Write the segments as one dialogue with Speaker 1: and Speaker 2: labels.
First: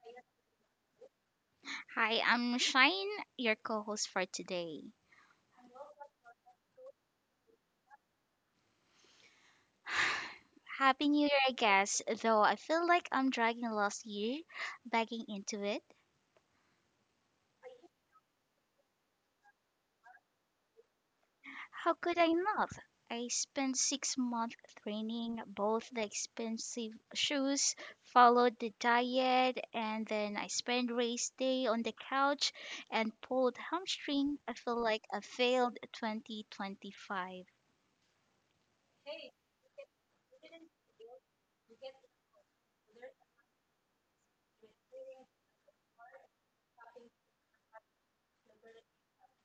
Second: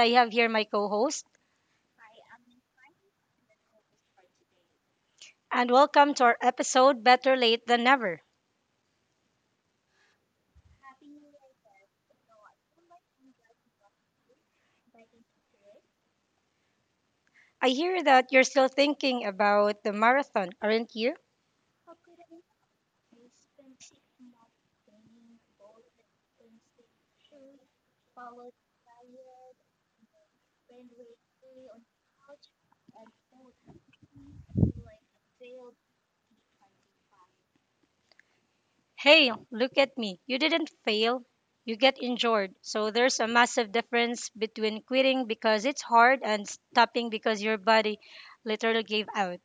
Speaker 1: I have here my co host.
Speaker 2: Hi, I'm Shine, your co host for today.
Speaker 1: And welcome to our episode, Better Late Than Never.
Speaker 2: Happy New Year, I guess, though I feel like I'm dragging last year bagging into it.
Speaker 1: I hear that you're still thinking about the marathon, aren't you?
Speaker 2: How could I not? I spent 6 months training both the expensive shoes, followed the diet, and then I spent race day on the couch and pulled hamstring. I feel like I failed 2025.
Speaker 1: Hey, look at me. You didn't fail, you get injured. So there's a massive difference between quitting because it's hard and stopping because your body literally gave out.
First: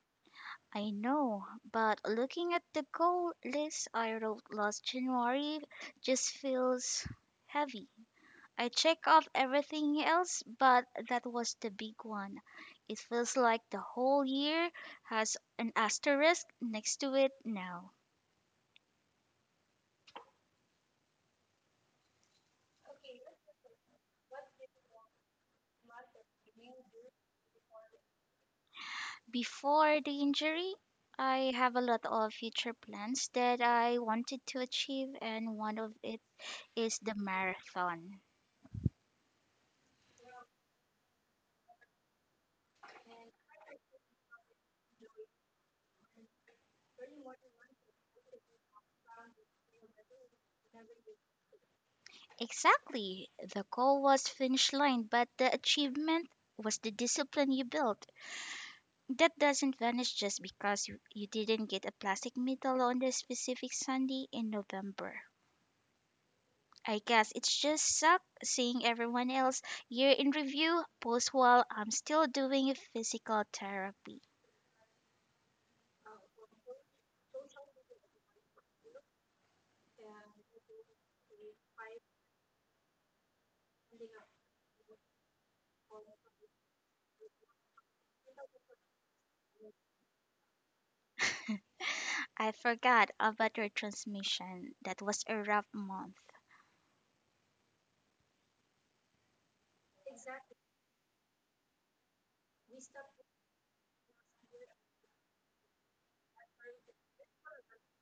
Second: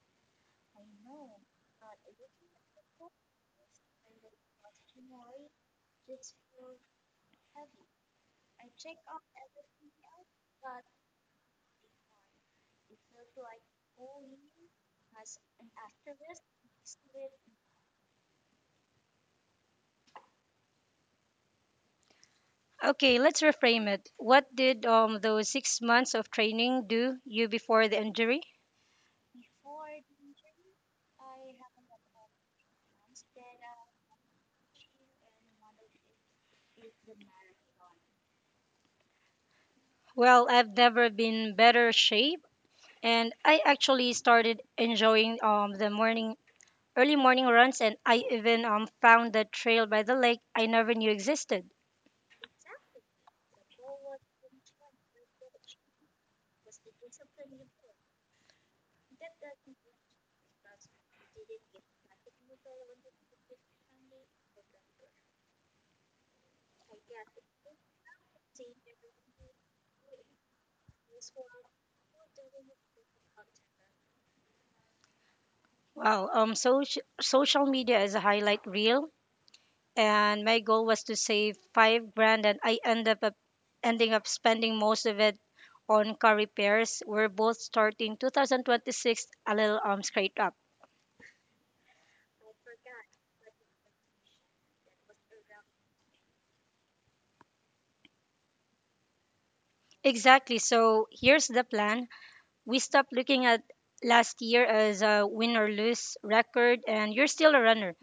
Speaker 2: I know, but looking at the goal list I wrote last January just feels heavy. I check off everything else, but that was the big one. It feels like the whole year has an asterisk next to it now.
Speaker 1: Okay, let's reframe it. What did those 6 months of training do you before the injury?
Speaker 2: Before the injury, I have a lot of future plans that I wanted to achieve, and one of it is the marathon.
Speaker 1: Well, I've never been better shape, and I actually started enjoying the morning early morning runs, and I even found the trail by the lake I never knew existed.
Speaker 2: Exactly. The goal was finish line, but the achievement was the discipline you built. That doesn't vanish just because you didn't get a plastic medal on the specific Sunday in November. I guess it's just suck seeing everyone else year in review post while I'm still doing physical therapy.
Speaker 1: Well, so social media is a highlight reel, and my goal was to save 5 grand, and I ending up spending most of it on car repairs. We're both starting 2026 a little scraped up.
Speaker 2: I forgot about your transmission. That was a rough month.
Speaker 1: Exactly. So here's the plan. We stopped looking at last year as a win or lose record, and you're still a runner.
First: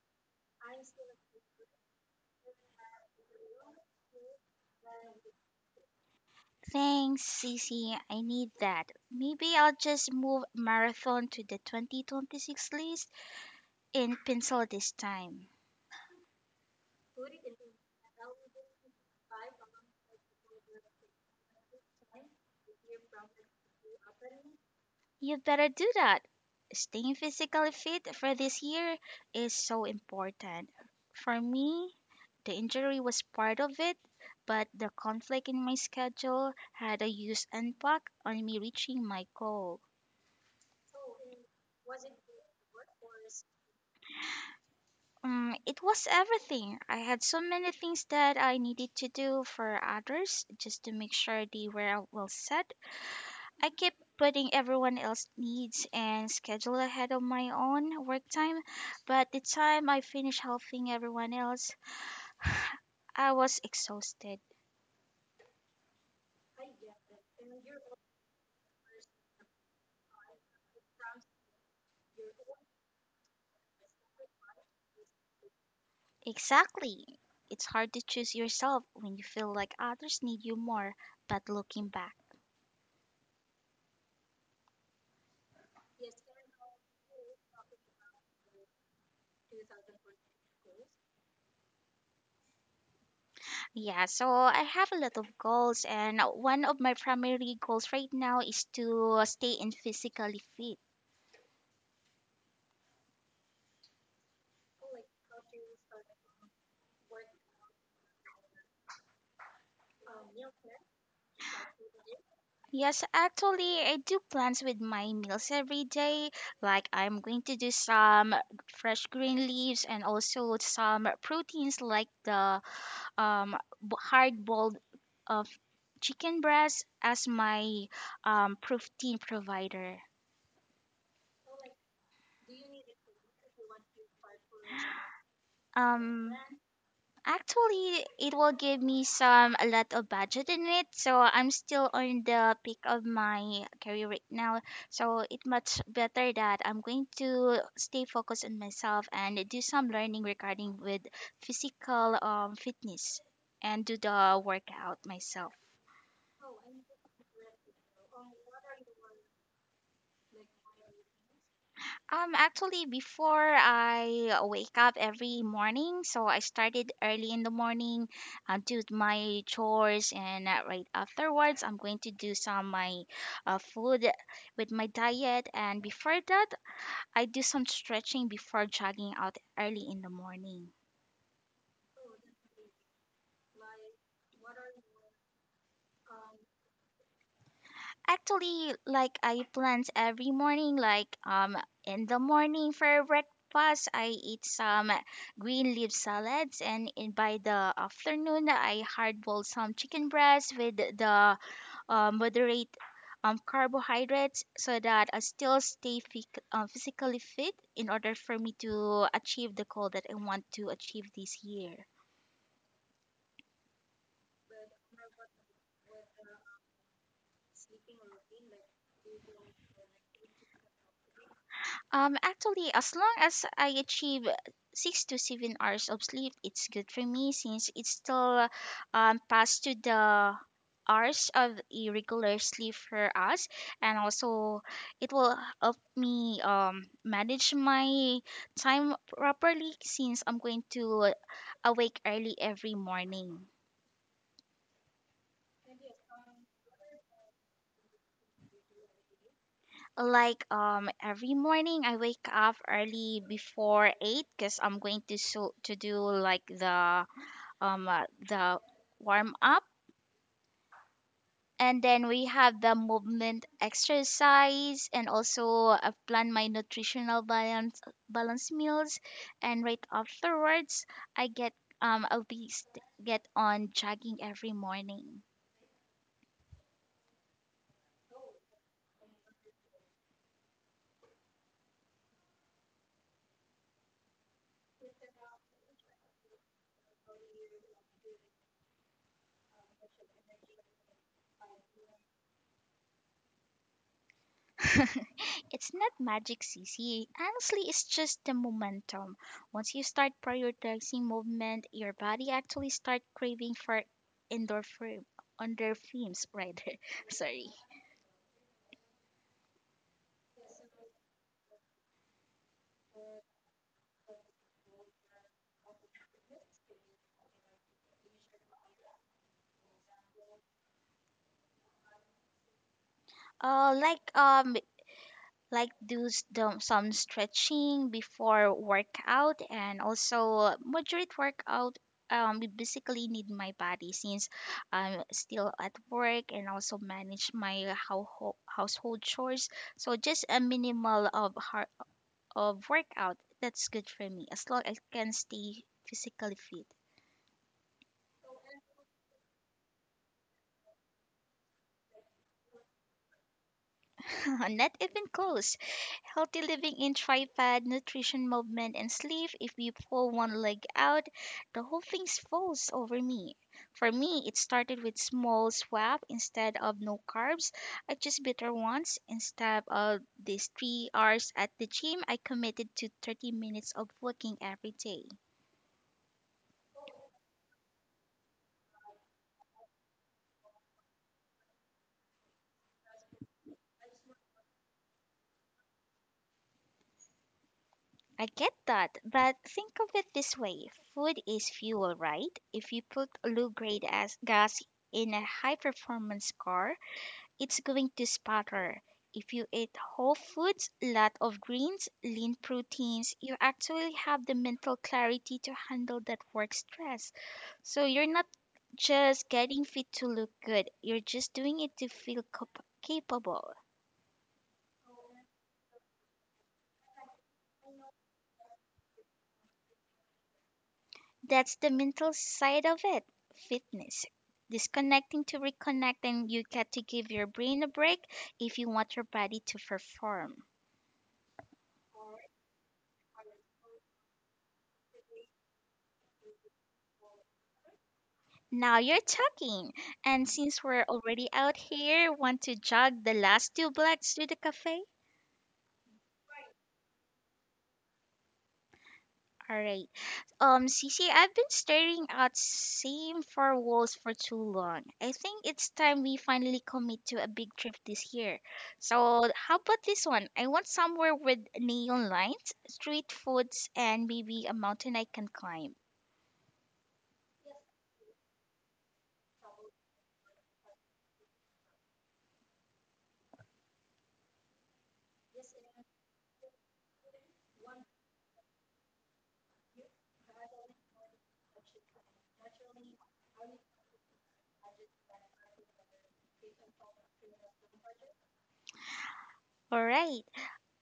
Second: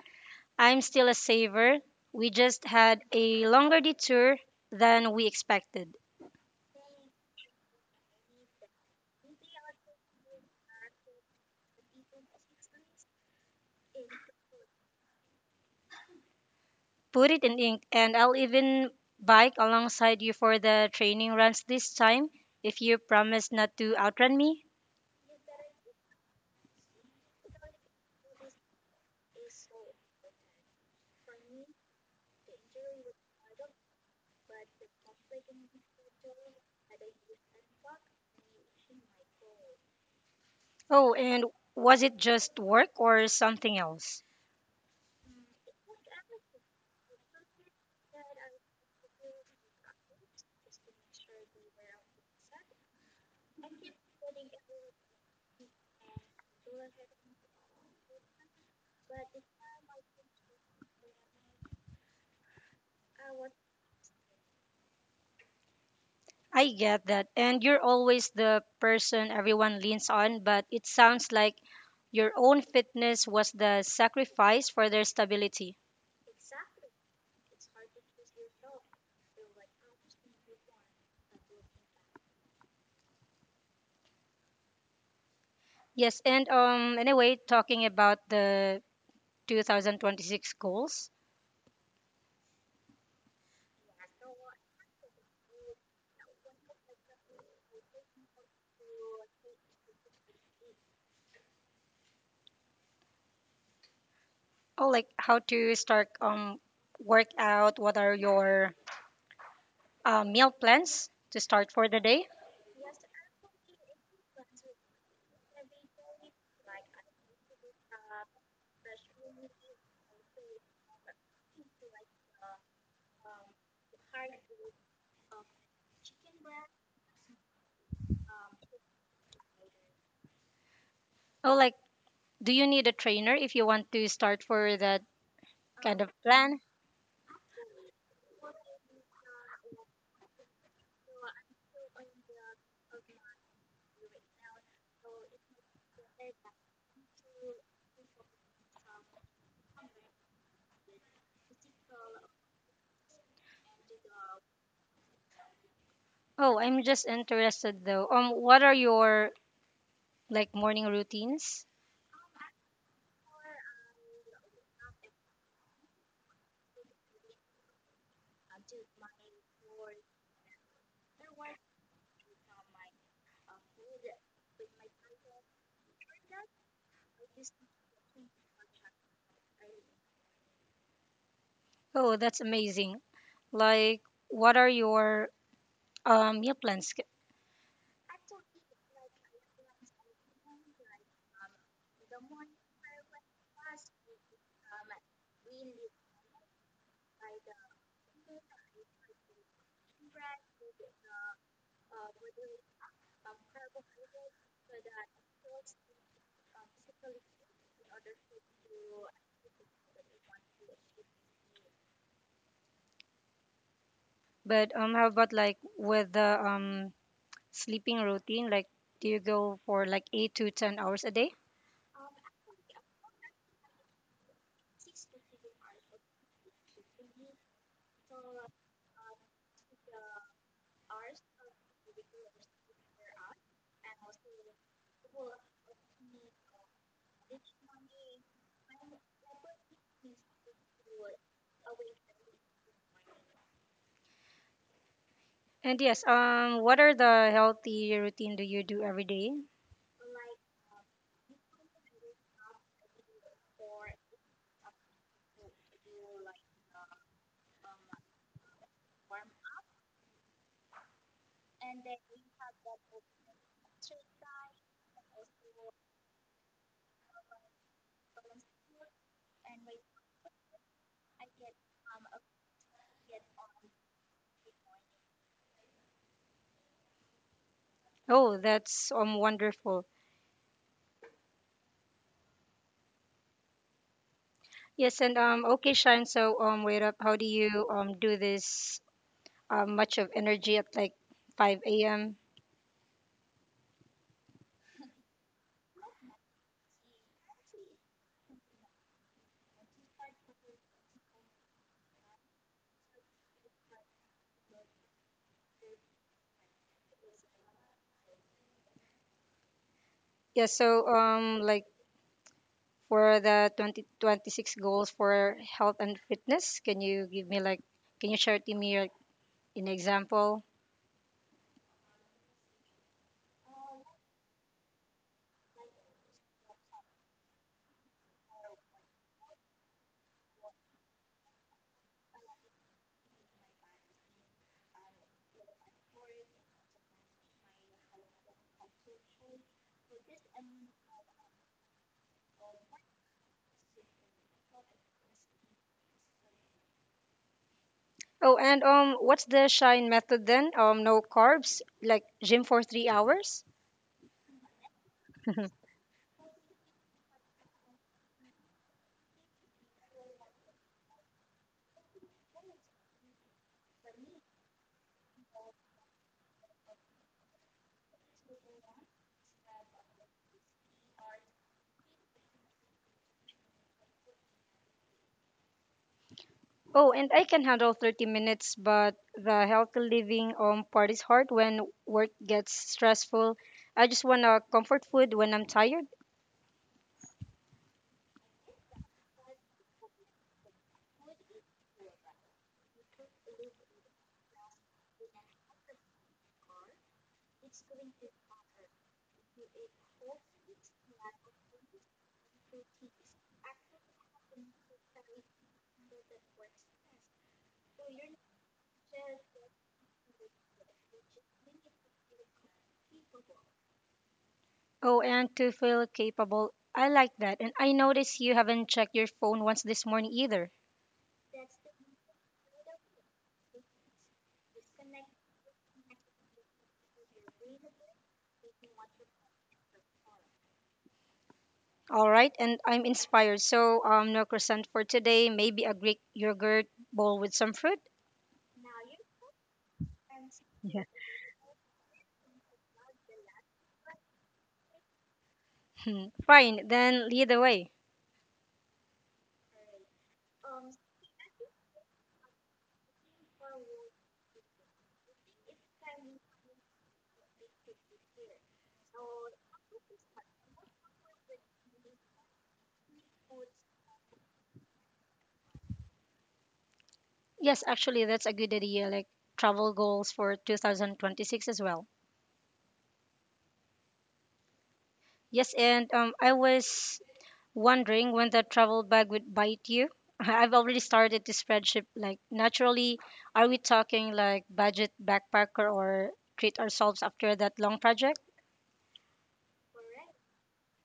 Speaker 1: I'm still a saver. We just had a longer detour than we expected.
Speaker 2: Thanks, Cece. I need that. Maybe I'll just move marathon to the 2026 list in pencil this time.
Speaker 1: Put it in ink, and I'll even bike alongside you for the training runs this time if you promise not to outrun me.
Speaker 2: You better do that. Staying physically fit for this year is so important. For me, the injury was part of it, but the conflict in my schedule had a huge impact on me reaching my goal.
Speaker 1: Oh, and was it just work or something else?
Speaker 2: Mm, it was everything. I had so many things that I needed to do for others just to make sure they were well set. I kept putting everyone else's needs and schedule ahead of my own work time, but the time I finished helping everyone else, I was exhausted.
Speaker 1: I get that. And you're always the person everyone leans on, but it sounds like your own fitness was the sacrifice for their stability.
Speaker 2: Exactly. It's hard to choose yourself when you feel like others need you more, but looking back,
Speaker 1: Yes, and anyway, talking about the 2026 goals.
Speaker 2: yeah, so I have a lot of goals, and one of my primary goals right now is to stay in physically fit.
Speaker 1: Oh, like how to start work out, what are your meal plans to start for the day?
Speaker 2: Yes, actually, I do plans with my meals every day. Like, I'm going to do some fresh green leaves and also some proteins like the um, hard boiled of chicken breast as my protein provider.
Speaker 1: Oh, like do you need a trainer if you want to start for that kind of
Speaker 2: Um,
Speaker 1: plan?
Speaker 2: Actually, it will give me some a lot of budget in it, so I'm still on the peak of my career right now. So it much better that I'm going to stay focused on myself and do some learning regarding with physical fitness and do the workout myself.
Speaker 1: Oh, I'm just interested though. What are your like morning routines?
Speaker 2: Actually, before I wake up every morning, so I started early in the morning, do my chores, and right afterwards, I'm going to do some my food with my diet, and before that, I do some stretching before jogging out early in the morning.
Speaker 1: Oh, that's amazing. Like, what are your meal plans?
Speaker 2: Actually, like I plant every morning, like in the morning for breakfast, I eat some green leaf salads, and in by the afternoon, I hard boil some chicken breast with the moderate carbohydrates so that I still stay physically fit in order for me to achieve the goal that I want to achieve this year.
Speaker 1: But how about like with the sleeping routine? Like, do you go for like 8 to 10 hours a day?
Speaker 2: Actually, as long as I achieve 6 to 7 hours of sleep, it's good for me since it's still past to the hours of a regular sleep for us, and also it will help me manage my time properly since I'm going to awake early every morning.
Speaker 1: And yes, what are the healthy routine do you do every day?
Speaker 2: Like every morning I wake up early before eight because I'm going to so to do like the warm up, and then we have the movement exercise, and also I plan my nutritional balance meals, and right afterwards I get get on jogging every morning.
Speaker 1: Oh, that's wonderful. Yes, and okay, Shine. So wait up. How do you do this much of energy at like five a.m.?
Speaker 2: It's not magic, CC. Honestly, it's just the momentum. Once you start prioritizing movement, your body actually start craving for endorphin endorphins rather. Sorry.
Speaker 1: Yeah, so like were the 2026 goals for health and fitness? Can you give me like, can you share to me like, an example?
Speaker 2: Uh, like um, like do some stretching before workout, and also moderate workout. We basically need my body since I'm still at work and also manage my household chores. So just a minimal of har of workout. That's good for me as long as I can stay physically fit.
Speaker 1: Oh, and what's the shine method then? No carbs, like gym for 3 hours.
Speaker 2: Not even close. Healthy living in tripod, nutrition, movement, and sleep. If you pull one leg out, the whole thing falls over me. For me, it started with small swap instead of no carbs. I just bitter once. Instead of these 3 hours at the gym, I committed to 30 minutes of walking every day.
Speaker 1: Oh, and I can handle 30 minutes, but the healthy living part is hard when work gets stressful. I just want a comfort food when I'm tired.
Speaker 2: I get that, but think of it this way, food is fuel, right? If you put low grade as gas in a high performance car, it's going to spatter. If you eat whole foods, lot of greens, lean proteins, you actually have the mental clarity to handle that work stress. So you're not just getting fit to look good, you're just doing it to feel capable.
Speaker 1: Oh, and to feel capable. I like that. And I notice you haven't checked your phone once this morning either.
Speaker 2: That's the mental side of it, fitness. Disconnecting to reconnect, and you get to give your brain a break if you want your body to perform.
Speaker 1: All right, and I'm inspired. So, no croissant for today. Maybe a Greek yogurt bowl with some fruit.
Speaker 2: Now you're talking. And since
Speaker 1: Yeah.
Speaker 2: we're already out here, want to jog the last two blocks to the cafe?
Speaker 1: Hmm, fine, then lead the way.
Speaker 2: All right. Cece, I've been staring at same four walls for too long. I think it's time we finally commit to a big trip this year. So how about this one? I want somewhere with neon lights, street foods, and maybe a mountain I can climb.
Speaker 1: Yes, actually, that's a good idea. Like travel goals for 2026 as well. Yes, and I was wondering when that travel bag would bite you. I've already started to spreadsheet. Like naturally, are we talking like budget backpacker or treat ourselves after that long project?
Speaker 2: All right.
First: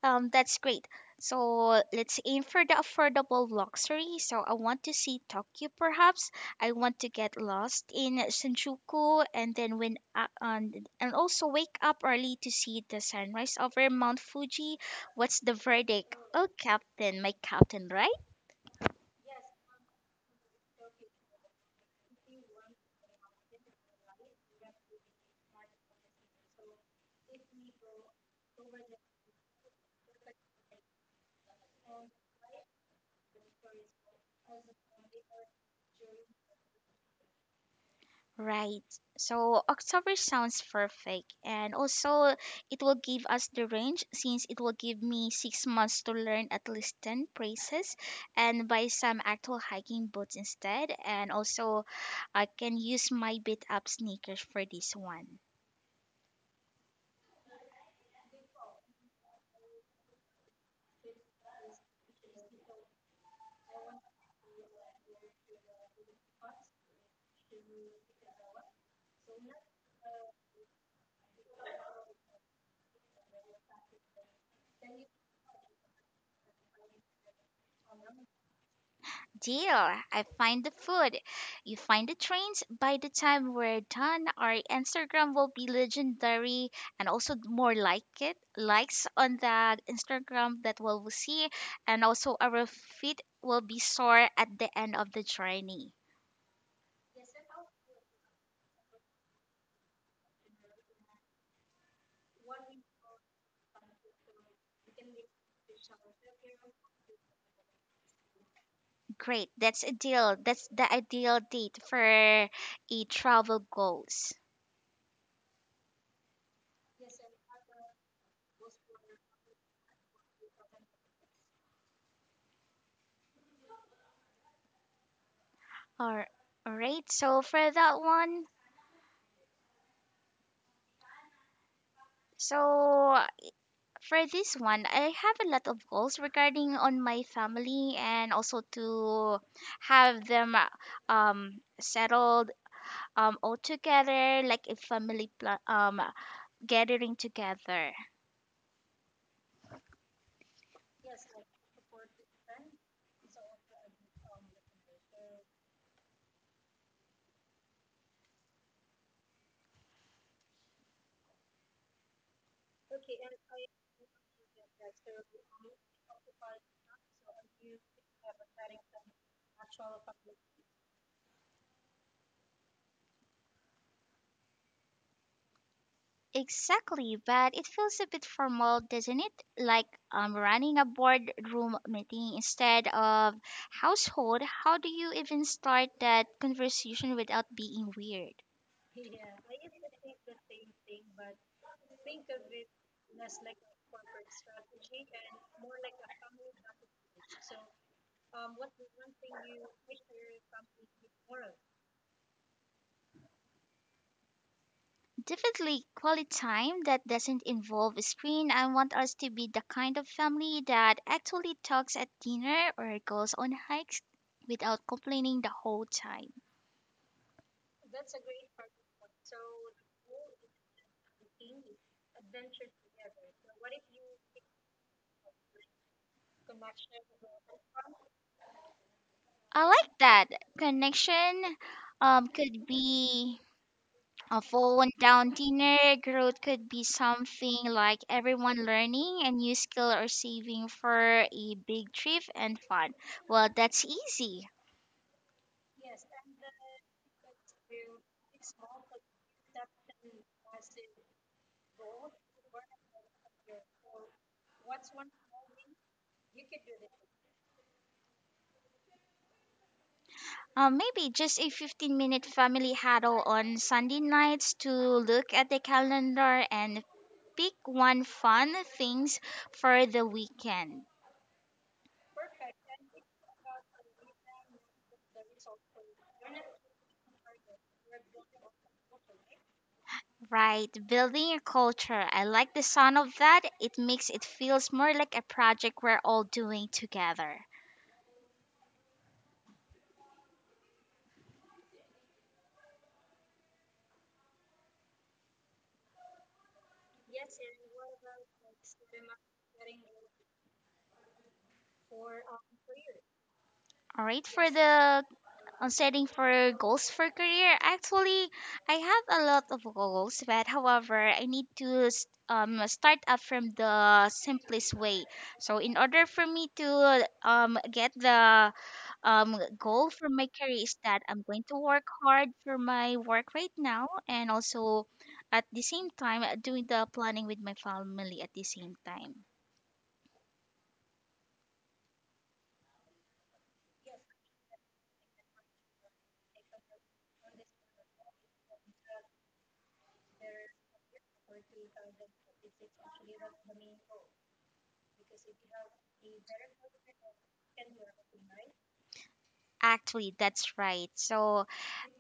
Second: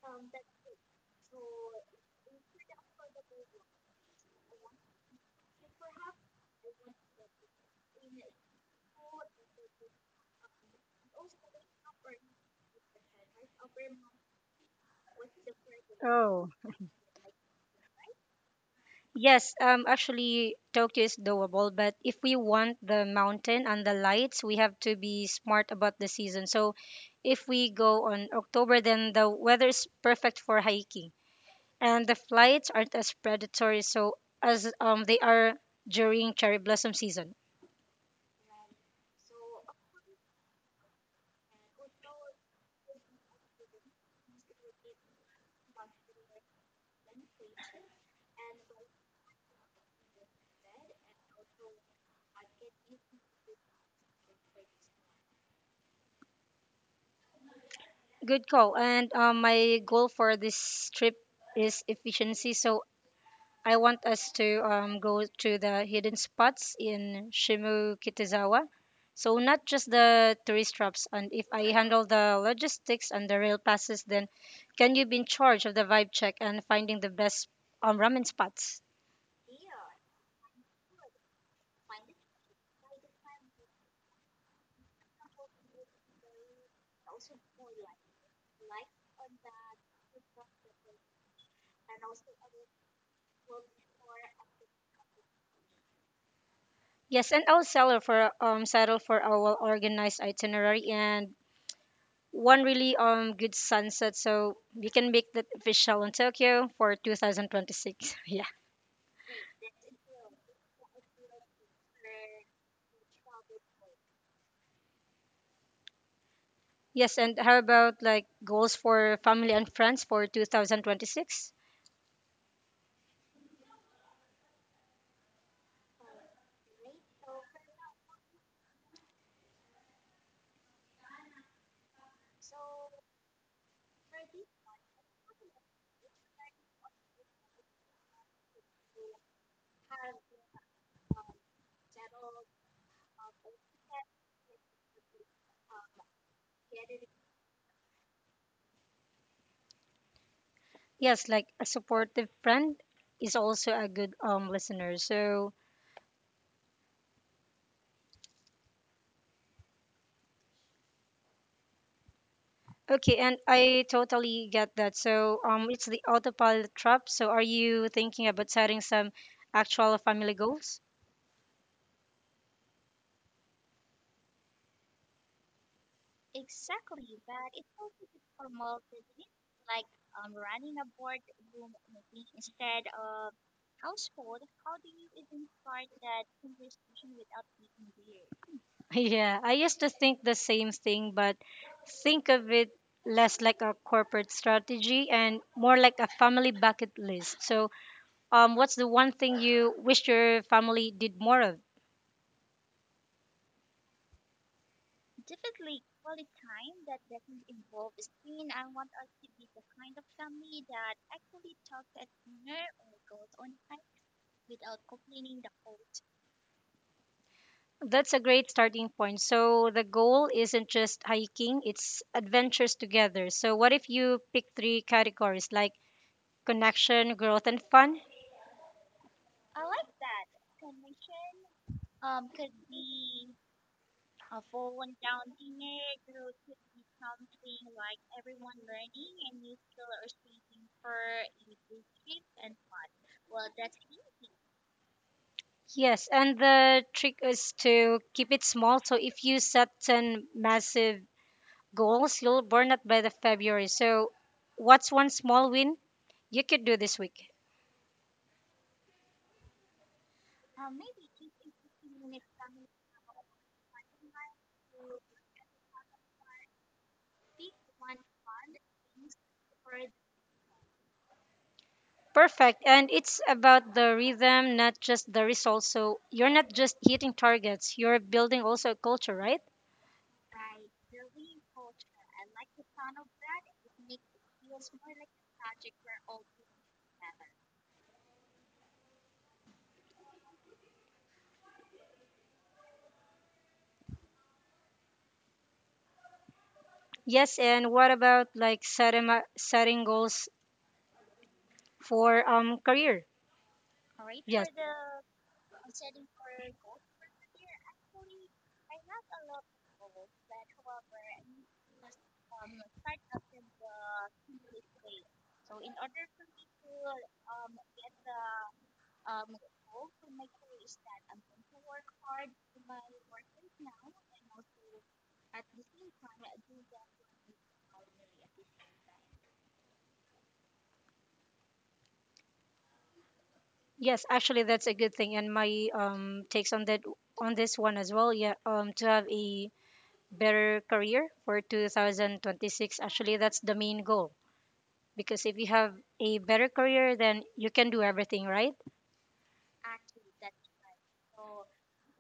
Speaker 2: That's great. So let's aim for the affordable luxury. So I want to see Tokyo, perhaps. I want to get lost in Shinjuku, and also wake up early to see the sunrise over Mount Fuji. What's the verdict? Oh,
Speaker 1: Oh.
Speaker 2: Captain, my Captain, right?
Speaker 1: Yes, actually, Tokyo is doable, but if we want the mountain and the lights, we have to be smart about the season. So, if we go on October, then the weather is perfect for hiking, and the flights aren't as predatory, so as they are during cherry blossom season.
Speaker 2: Right. So October sounds perfect. And also, it will give us the range since it will give me 6 months to learn at least 10 phrases and buy some actual hiking boots instead. And also, I can use my beat up sneakers for this one.
Speaker 1: Good call. And my goal for this trip is efficiency. So I want us to go to the hidden spots in Shimokitazawa. So not just the tourist traps. And if I handle the logistics and the rail passes, then can you be in charge of the vibe check and finding the best ramen spots?
Speaker 2: Deal. I find the food. You find the trains. By the time we're done, our Instagram will be legendary and also more like it. Likes on that Instagram that we'll see. And also our feet will be sore at the end of the journey.
Speaker 1: Yes, and I'll settle for a well organized itinerary and one really good sunset so we can make that official in Tokyo for 2026. Yeah.
Speaker 2: Great. That's a deal. That's the ideal date for a travel goals.
Speaker 1: Yes, and how about like goals for family and friends for 2026?
Speaker 2: All right. So For this one, I have a lot of goals regarding on my family and also to have them settled all together like a gathering together.
Speaker 1: Yes, like a supportive friend is also a good listener. So, okay, and I totally get that. So, it's the autopilot trap. So, are you thinking about setting some actual family goals?
Speaker 2: Exactly, but it feels a bit formal, doesn't it? Like running a boardroom meeting instead of household. How do you even start that conversation without being weird?
Speaker 1: Yeah, I used to think the same thing, but think of it less like a corporate strategy and more like a family bucket list. So, what's the one thing you wish your family did more of?
Speaker 2: Definitely quality time that doesn't involve a screen. I want us to be the kind of family that actually talks at dinner or goes on hikes without complaining the whole time.
Speaker 1: That's a great starting point. So the goal isn't just hiking, it's adventures together. So what if you pick three categories like connection, growth, and fun?
Speaker 2: I like that. Connection could be a phone down dinner. Growth could be something like everyone learning a new skill or saving for a big trip and fun. Well, that's easy.
Speaker 1: Yes, and the trick is to keep it small. So if you set 10 massive goals, you'll burn out by the February. So what's one small win you could do this week?
Speaker 2: Maybe just a 15-minute family huddle on Sunday nights to look at the calendar and pick one fun things for the weekend.
Speaker 1: Perfect. And it's about the rhythm, not just the results. So you're not just hitting targets, you're building also a culture, right?
Speaker 2: Right, building a culture. I like the sound of that. It makes it feels more like a project we're all doing together.
Speaker 1: Yes. And what about like setting goals for career?
Speaker 2: All right,
Speaker 1: Yes.
Speaker 2: for the on setting for goals for career, actually I have a lot of goals, but however I need to start up from the simplest way, so in order for me to get the goal for my career is that I'm going to work hard for my work right now, and also at the same time doing the planning with my family at the same time.
Speaker 1: Yes, actually that's a good thing and my takes on that on this one as well. Yeah, to have a better career for 2026, actually that's the main goal because if you have a better career then you can do everything, right?
Speaker 2: Actually that's right, so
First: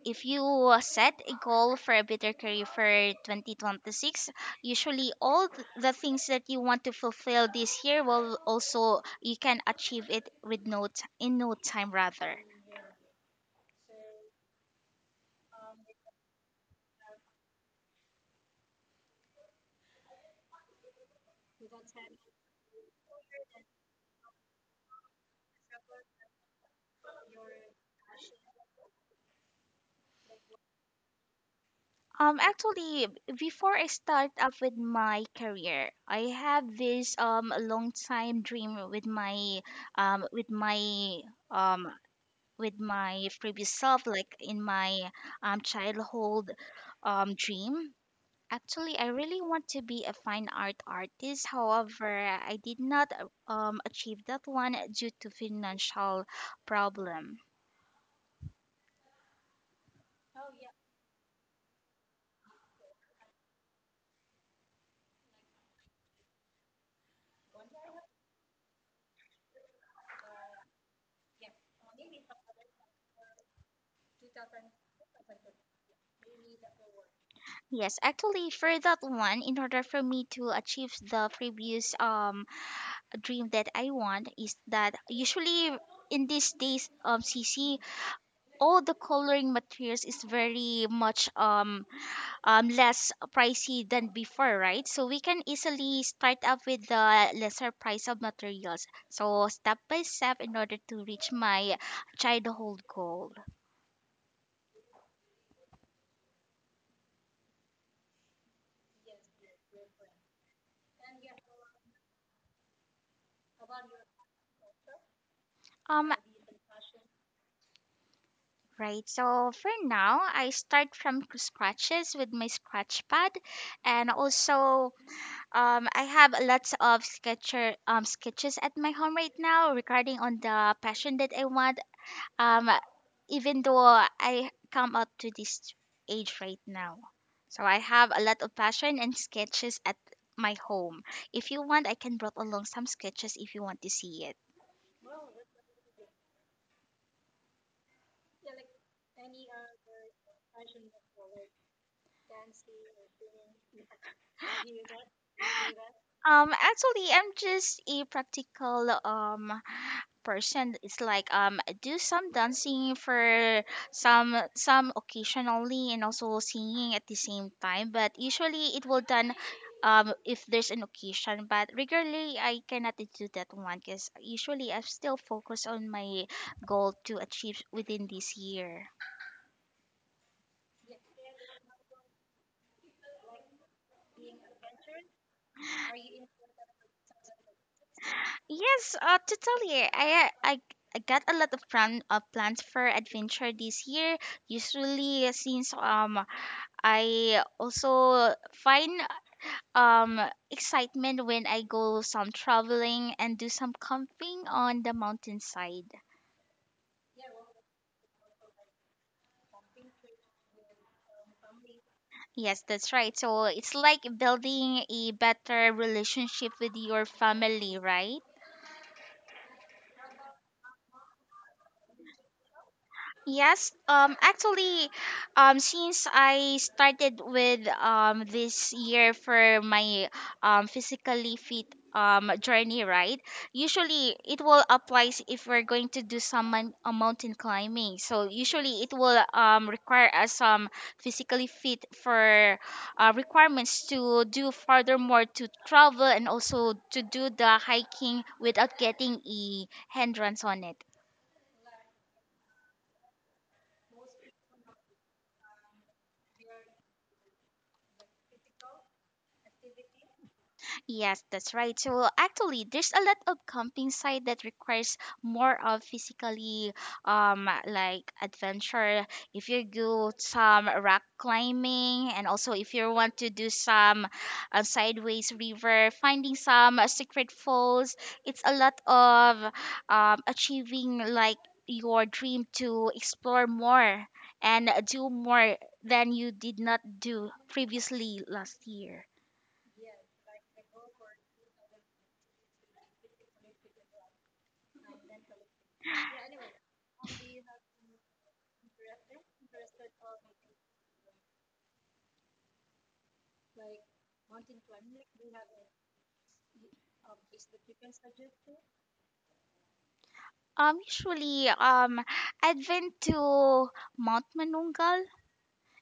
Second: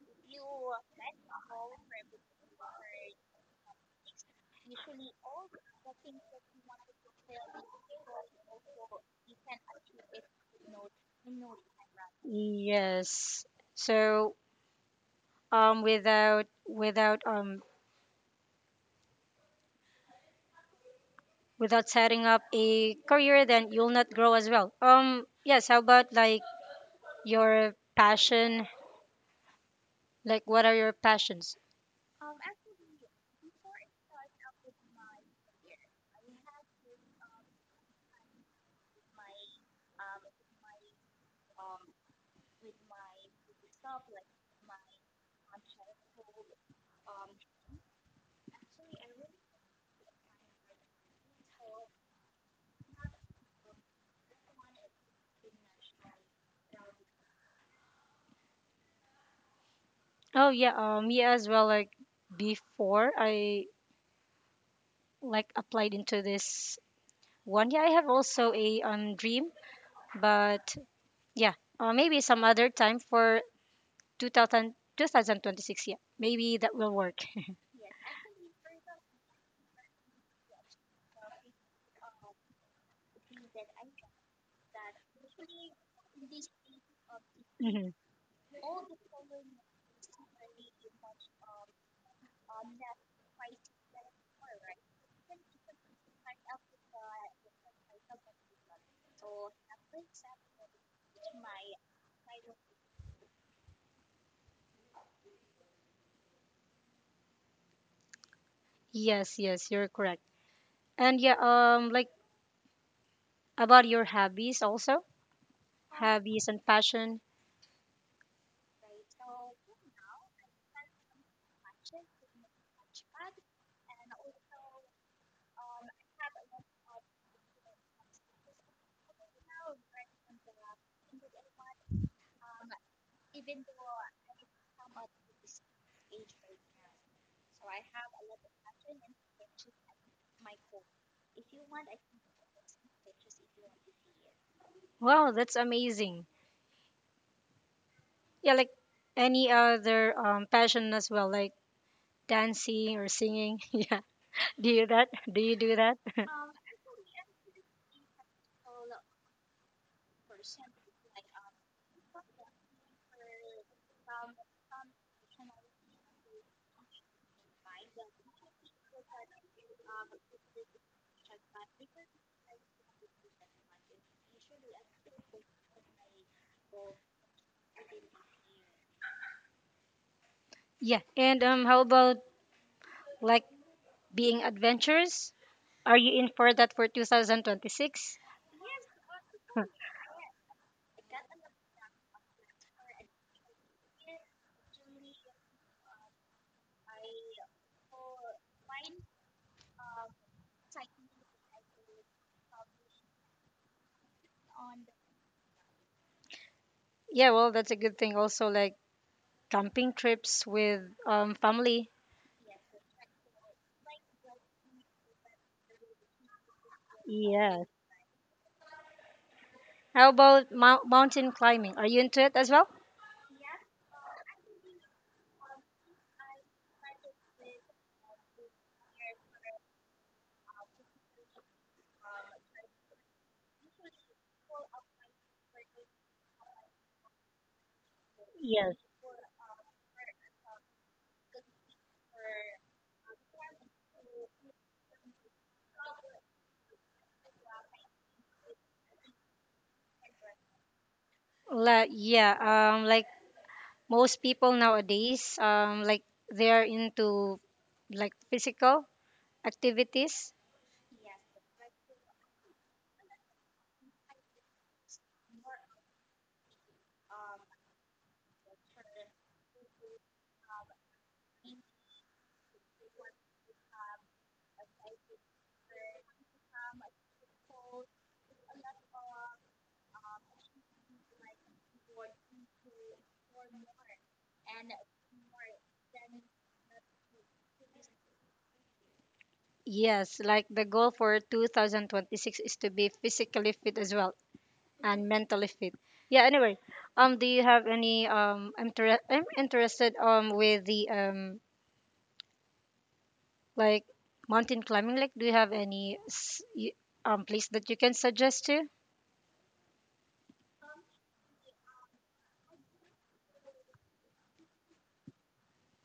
Speaker 2: if you set a goal for a better career for 2026, usually all the things that you want to fulfill this year will also you can achieve it with in no time rather.
Speaker 1: Yes. So um without without um without setting up a career then you'll not grow as well. Yes, how about like your passion? Like what are your passions?
Speaker 2: Actually, before I start up with my career, I have this long time dream with um with my um my previous self, like in my childhood dream. Actually, I really want to be a fine art artist. However, I did not achieve that one due to financial problem.
Speaker 1: Oh yeah, yeah as well like before I like applied into this one. Yeah, I have also a dream, but yeah, maybe some other time for 2026. Yeah. Maybe that will work.
Speaker 2: Yes, actually, for that one, in order for me to achieve the previous dream that I want, is that usually in these days, C C
Speaker 1: Mhm.
Speaker 2: all the coloring materials is very much less pricey than before, right? So we can easily start up with the lesser price of materials. So step by step in order to reach my childhood goal.
Speaker 1: Yes, yes, you're correct. And yeah, like about your hobbies also,
Speaker 2: Um,
Speaker 1: hobbies and passion.
Speaker 2: right. So for now, I start from scratches with my scratch pad, and also I have lots of sketcher sketches at my home right now regarding on the passion that I want, um even though I come up to this age right now. So I have a lot of passion and sketches at my home. If you want, I can brought along some sketches if you want to see it.
Speaker 1: Wow, that's amazing. Yeah, like any other passion as well, like dancing or singing. Yeah, do you that? Do you do that?
Speaker 2: Actually, I'm just a practical person. It's like I do some dancing for some occasionally and also singing at the same time. But usually it will done if there's an occasion. But regularly I cannot do that one because usually I still focus on my goal to achieve within this year.
Speaker 1: Yeah, and how about like being adventurous? Are you in for that for 2026?
Speaker 2: Yes, totally. I uh, I I got a lot of plans for adventure this year. Usually, since I also find um excitement when I go some traveling and do some camping on the mountainside.
Speaker 1: Yeah, well, that's a good thing. Also, like camping trips with family.
Speaker 2: Yes, that's right. So it's like building a better relationship with your
Speaker 1: Yeah.
Speaker 2: family, right?
Speaker 1: How about mountain climbing? Are you into it as well?
Speaker 2: Yes, actually, since I started with this year for my physically fit journey, right? Usually, it will apply if we're going to do some mountain climbing. So
Speaker 1: Yes.
Speaker 2: usually, it will require us some physically fit for requirements to do furthermore to travel and also to do the hiking without getting a hindrance on it.
Speaker 1: La Yeah, like most people nowadays, like they're into like physical activities.
Speaker 2: Yes, that's right. So actually, there's a lot of camping site that requires more of physically, like adventure. If you do some rock climbing, and also if you want to do some sideways river, finding some secret falls, it's a lot of achieving like your dream to explore more and do more than you did not do previously last year.
Speaker 1: Yes, like the goal for 2026 is to be physically fit as well and mentally fit. Yeah, anyway, do you have any I'm interested with the like mountain climbing. Like, do you have any place that you can suggest to?
Speaker 2: Usually, I'd went to Mount Manungal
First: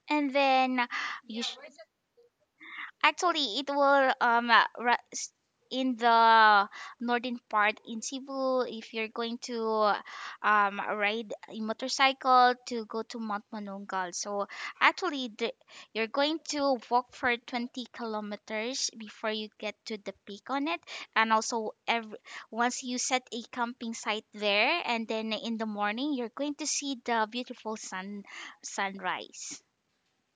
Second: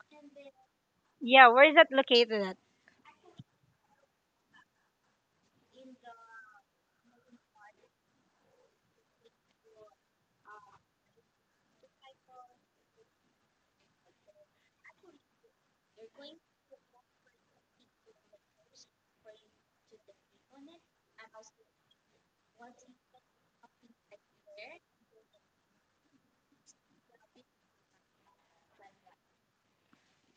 Speaker 2: and then, you.
Speaker 1: Yeah, where is that located at?
Speaker 2: Actually, it will in the northern part in Cebu. If you're going to ride a motorcycle to go to Mount Manungal, so actually the, you're going to walk for 20 kilometers before you get to the peak on it, and also every once you set a camping site there, and then in the morning you're going to see the beautiful sunrise.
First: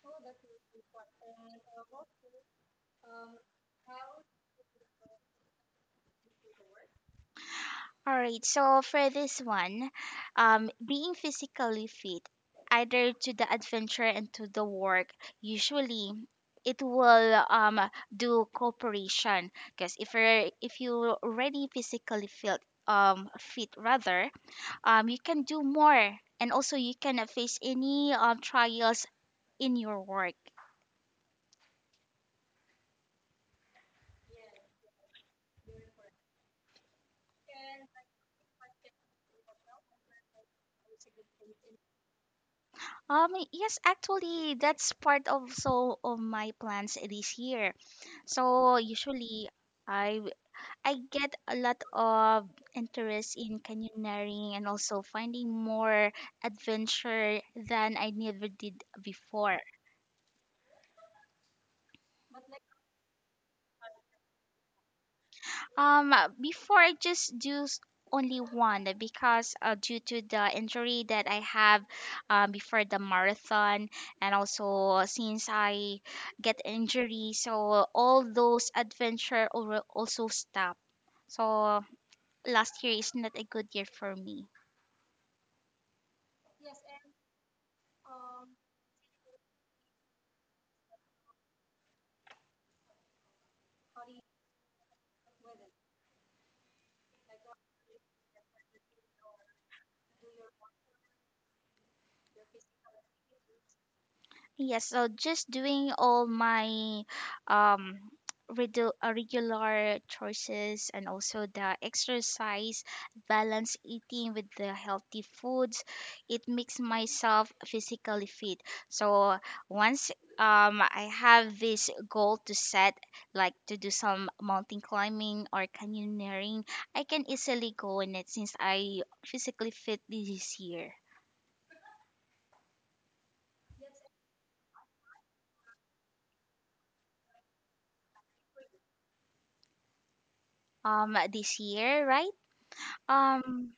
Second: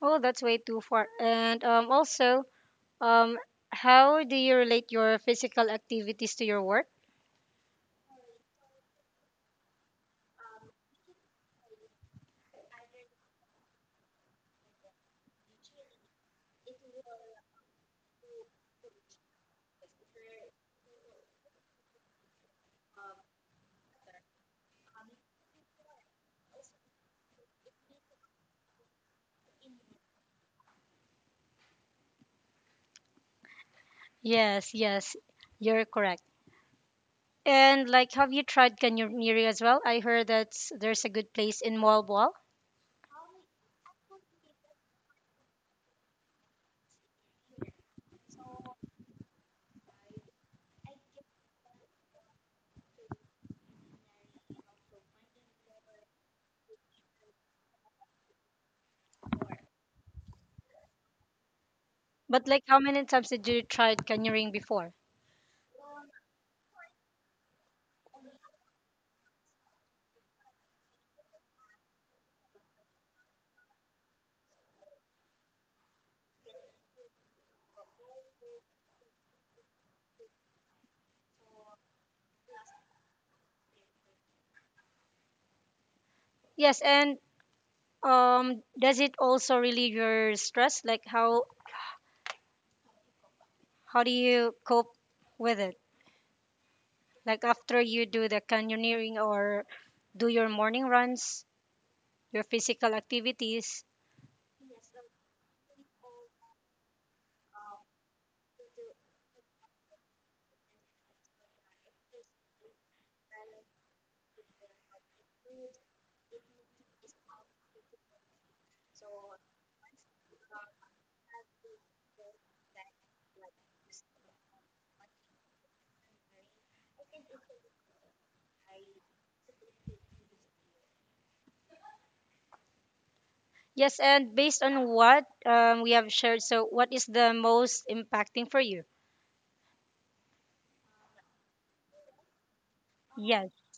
Speaker 1: Oh, that's way too far. And also, um, how do you relate your physical activities to your work?
Speaker 2: All right, so for this one, being physically fit, either to the adventure and to the work, usually it will do cooperation because if you're already physically fit fit rather, you can do more and also you can face any trials in your work.
Speaker 1: Yes, yes, you're correct. And like, have you tried Kanyamiri as well? I heard that there's a good place in Malbal.
Speaker 2: Yes, actually that's part also of my plans this year. So usually I I get a lot of interest in canyoneering and also finding more adventure than I never did before.
Speaker 1: But like, how many times did you try Kanyamiri before?
Speaker 2: Um, before I just only one because due to the injury that I have, before the marathon, and also since I get injury, so all those adventure also stop. So last year is not a good year for me.
Speaker 1: Yes, and does it also relieve your stress? Like, how do you cope with it? Like after you do the canyoneering or do your morning runs? Your physical activities.
Speaker 2: Yes, so just doing all my um regular choices and also the exercise, balance eating with the healthy foods, it makes myself physically fit. So once I have this goal to set, like to do some mountain climbing or canyoneering, I can easily go in it since I physically fit this year.
Speaker 1: Yes, and based on what we have shared, so what is the most impacting for you?
Speaker 2: This year, right?
Speaker 1: Yes.
Speaker 2: Um,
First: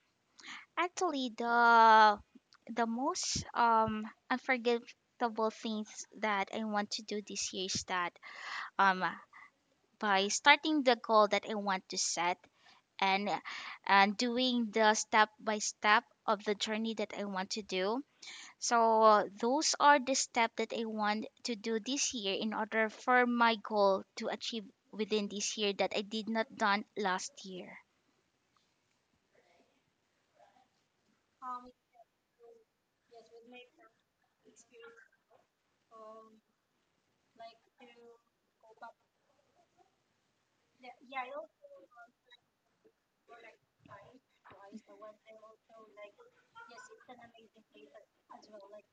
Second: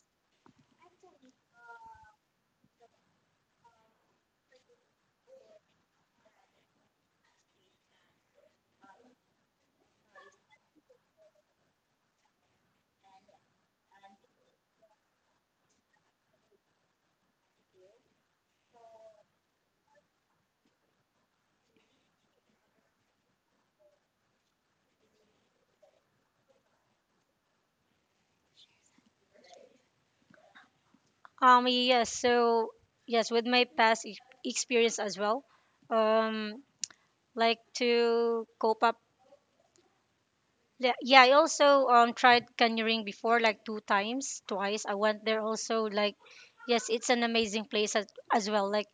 Speaker 2: actually, the most unforgettable things that I want to do this year is that um by starting the goal that I want to set and and doing the step by step of the journey that I want to do. So those are the steps that I want to do this year in order for my goal to achieve within this year that I did not done last year.
Speaker 1: Yes. So yes, with my past experience as well, um, like to cope up. Yeah, yeah, I also tried canyoning before, like two times, twice. I went there also. Like, yes, it's an amazing place as well. Like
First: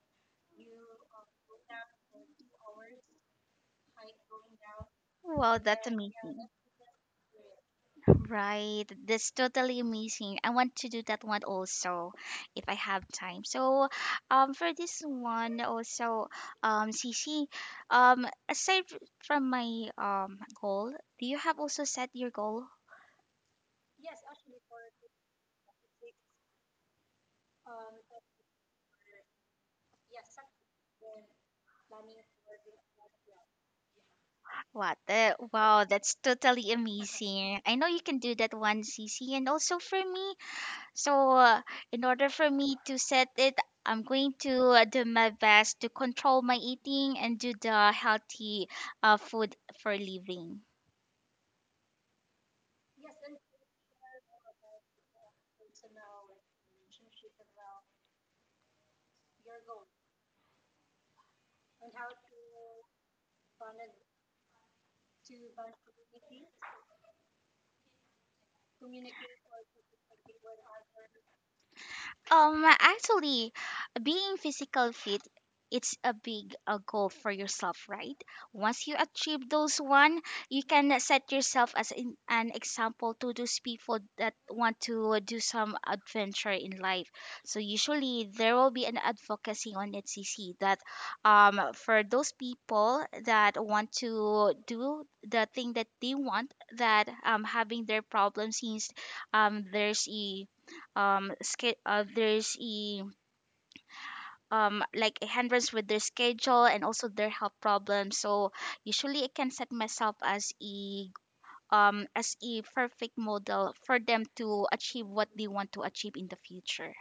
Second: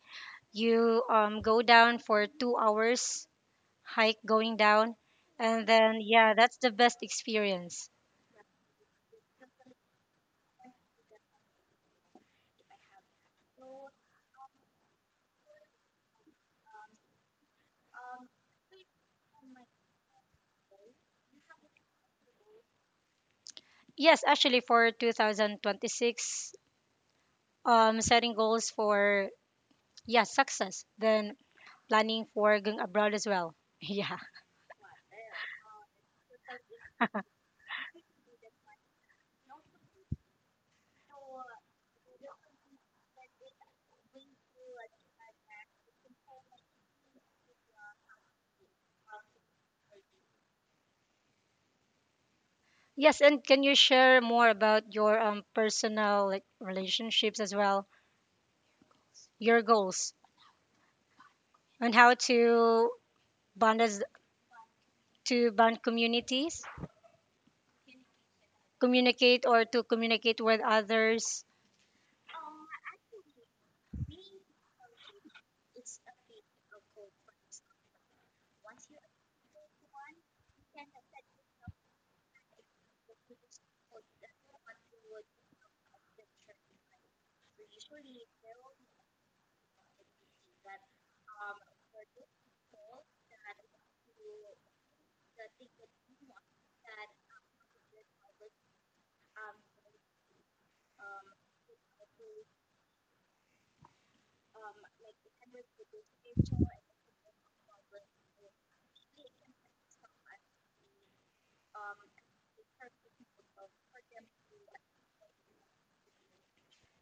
Speaker 1: you go down for 2 hours hike going down.
Speaker 2: Wow,
Speaker 1: And
Speaker 2: that's
Speaker 1: then, yeah,
Speaker 2: amazing.
Speaker 1: that's the best experience.
Speaker 2: Right, that's totally amazing. I want to do that one also if I have time. So, for this one also, Cici, um, aside f- from my goal, do you have also set your goal?
Speaker 1: Yes, actually, for 2026, setting goals for, yeah, success, then planning for going abroad as well. Yeah.
Speaker 2: What? The, wow, that's totally amazing. I know you can do that one, Cici. And also for me, so, in order for me to set it, I'm going to do my best to control my eating and do the healthy food for living.
Speaker 1: Yes, and can you share more about your personal like relationships as well, your goals, and how to bond as to bond communities, communicate or to communicate with others?
Speaker 2: Actually, being physical fit, it's a big goal for yourself, right? Once you achieve those one, you can set yourself as in, an example to those people that want to do some adventure in life. So usually there will be an advocacy on NCC that, for those people that want to do the thing that they want, that having their problems since there's a there's a like a hindrance with their schedule and also their health problems, so usually I can set myself as a perfect model for them to achieve what they want to achieve in the future.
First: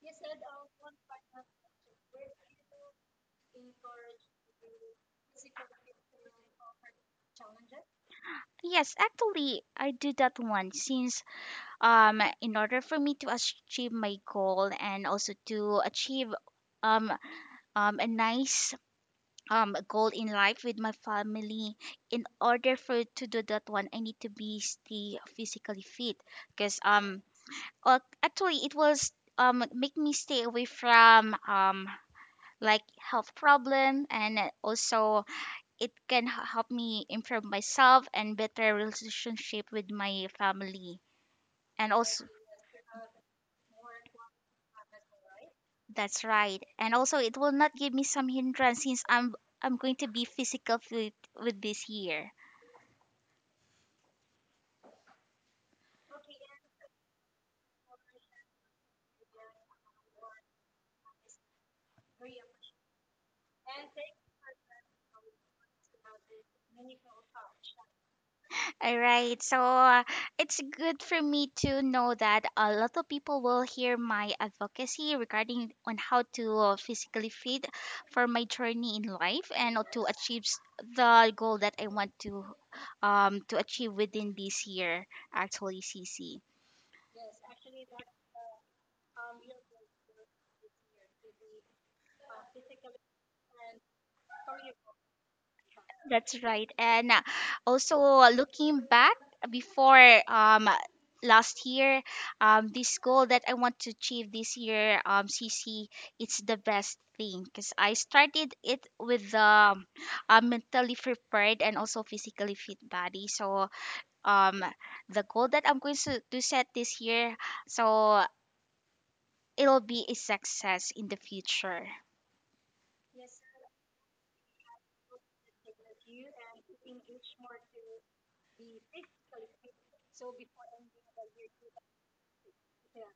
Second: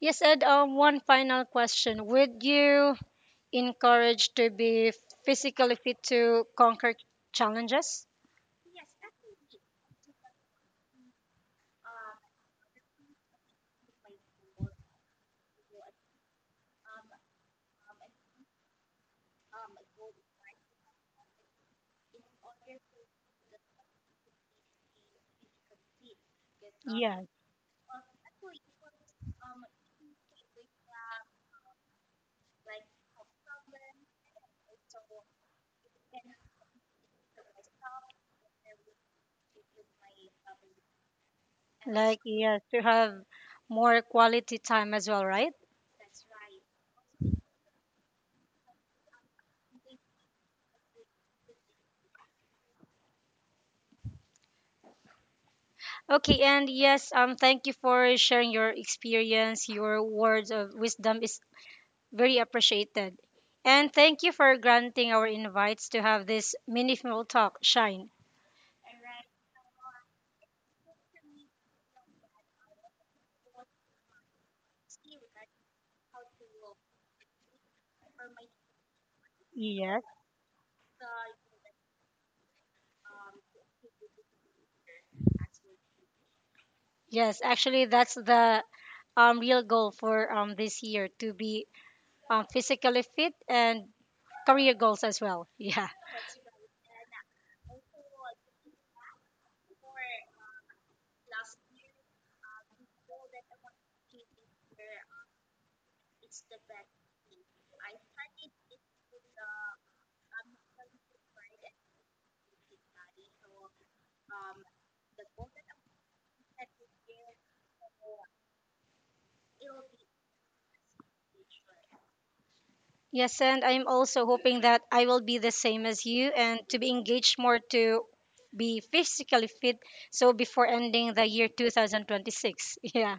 Speaker 1: Yes, and one final question: would you encouraged to be physically fit to conquer challenges.
Speaker 2: Yes, actually I do that one since in order for me to achieve my goal and also to achieve um a nice goal in life with my family. In order for to do that one I need to be stay physically fit because
Speaker 1: Yeah,
Speaker 2: actually it was make me stay away from like health problem, and also it can help me improve myself and better relationship with my family and
Speaker 1: like
Speaker 2: also
Speaker 1: yes, to have more quality time as well, right?
Speaker 2: that's right. And also it will not give me some hindrance since I'm going to be physical fit with this year.
Speaker 1: Okay, and yes, thank you for sharing your experience. Your words of wisdom is very appreciated, and thank you for granting our invites to have this meaningful talk shine.
Speaker 2: All right. So, it's good for me to know that a lot of people will hear my advocacy regarding on how to, physically fit for my journey in life and
Speaker 1: Yes,
Speaker 2: to the goal that I want to achieve within this year, actually CC.
Speaker 1: yes, actually, that's the real goal for this year to be physically fit and career goals as well. Yeah.
Speaker 2: That's right. And also, looking back before last year, this goal that I want to achieve this year, CC, it's the best thing because I started it with the, mentally prepared and also physically fit body. So um the goal that I'm to set this year, so it'll be a success in the future.
Speaker 1: Yes, and I'm also hoping that I will be the same as you and to be engaged more to be physically fit so before ending the year 2026. Yeah.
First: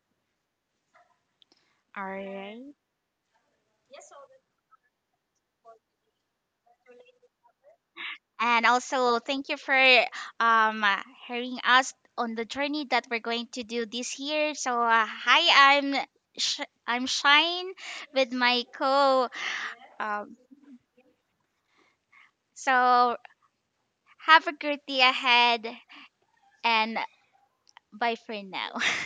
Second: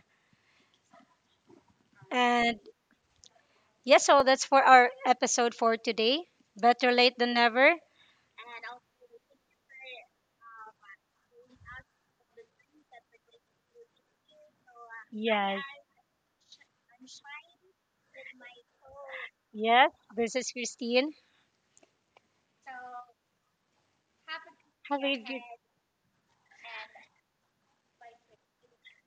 Speaker 1: And
Speaker 2: Alright.
Speaker 1: yeah, so that's for our episode for today. Better late than never.
Speaker 2: And also, thank you for um uh, hearing us on the journey that we're going to do this year. So, hi,
Speaker 1: Yes.
Speaker 2: I'm I'm Shine with my co.
Speaker 1: Yes. This
Speaker 2: Um,
Speaker 1: is Christine.
Speaker 2: so have a great day
Speaker 1: Have a good
Speaker 2: ahead, and bye for now.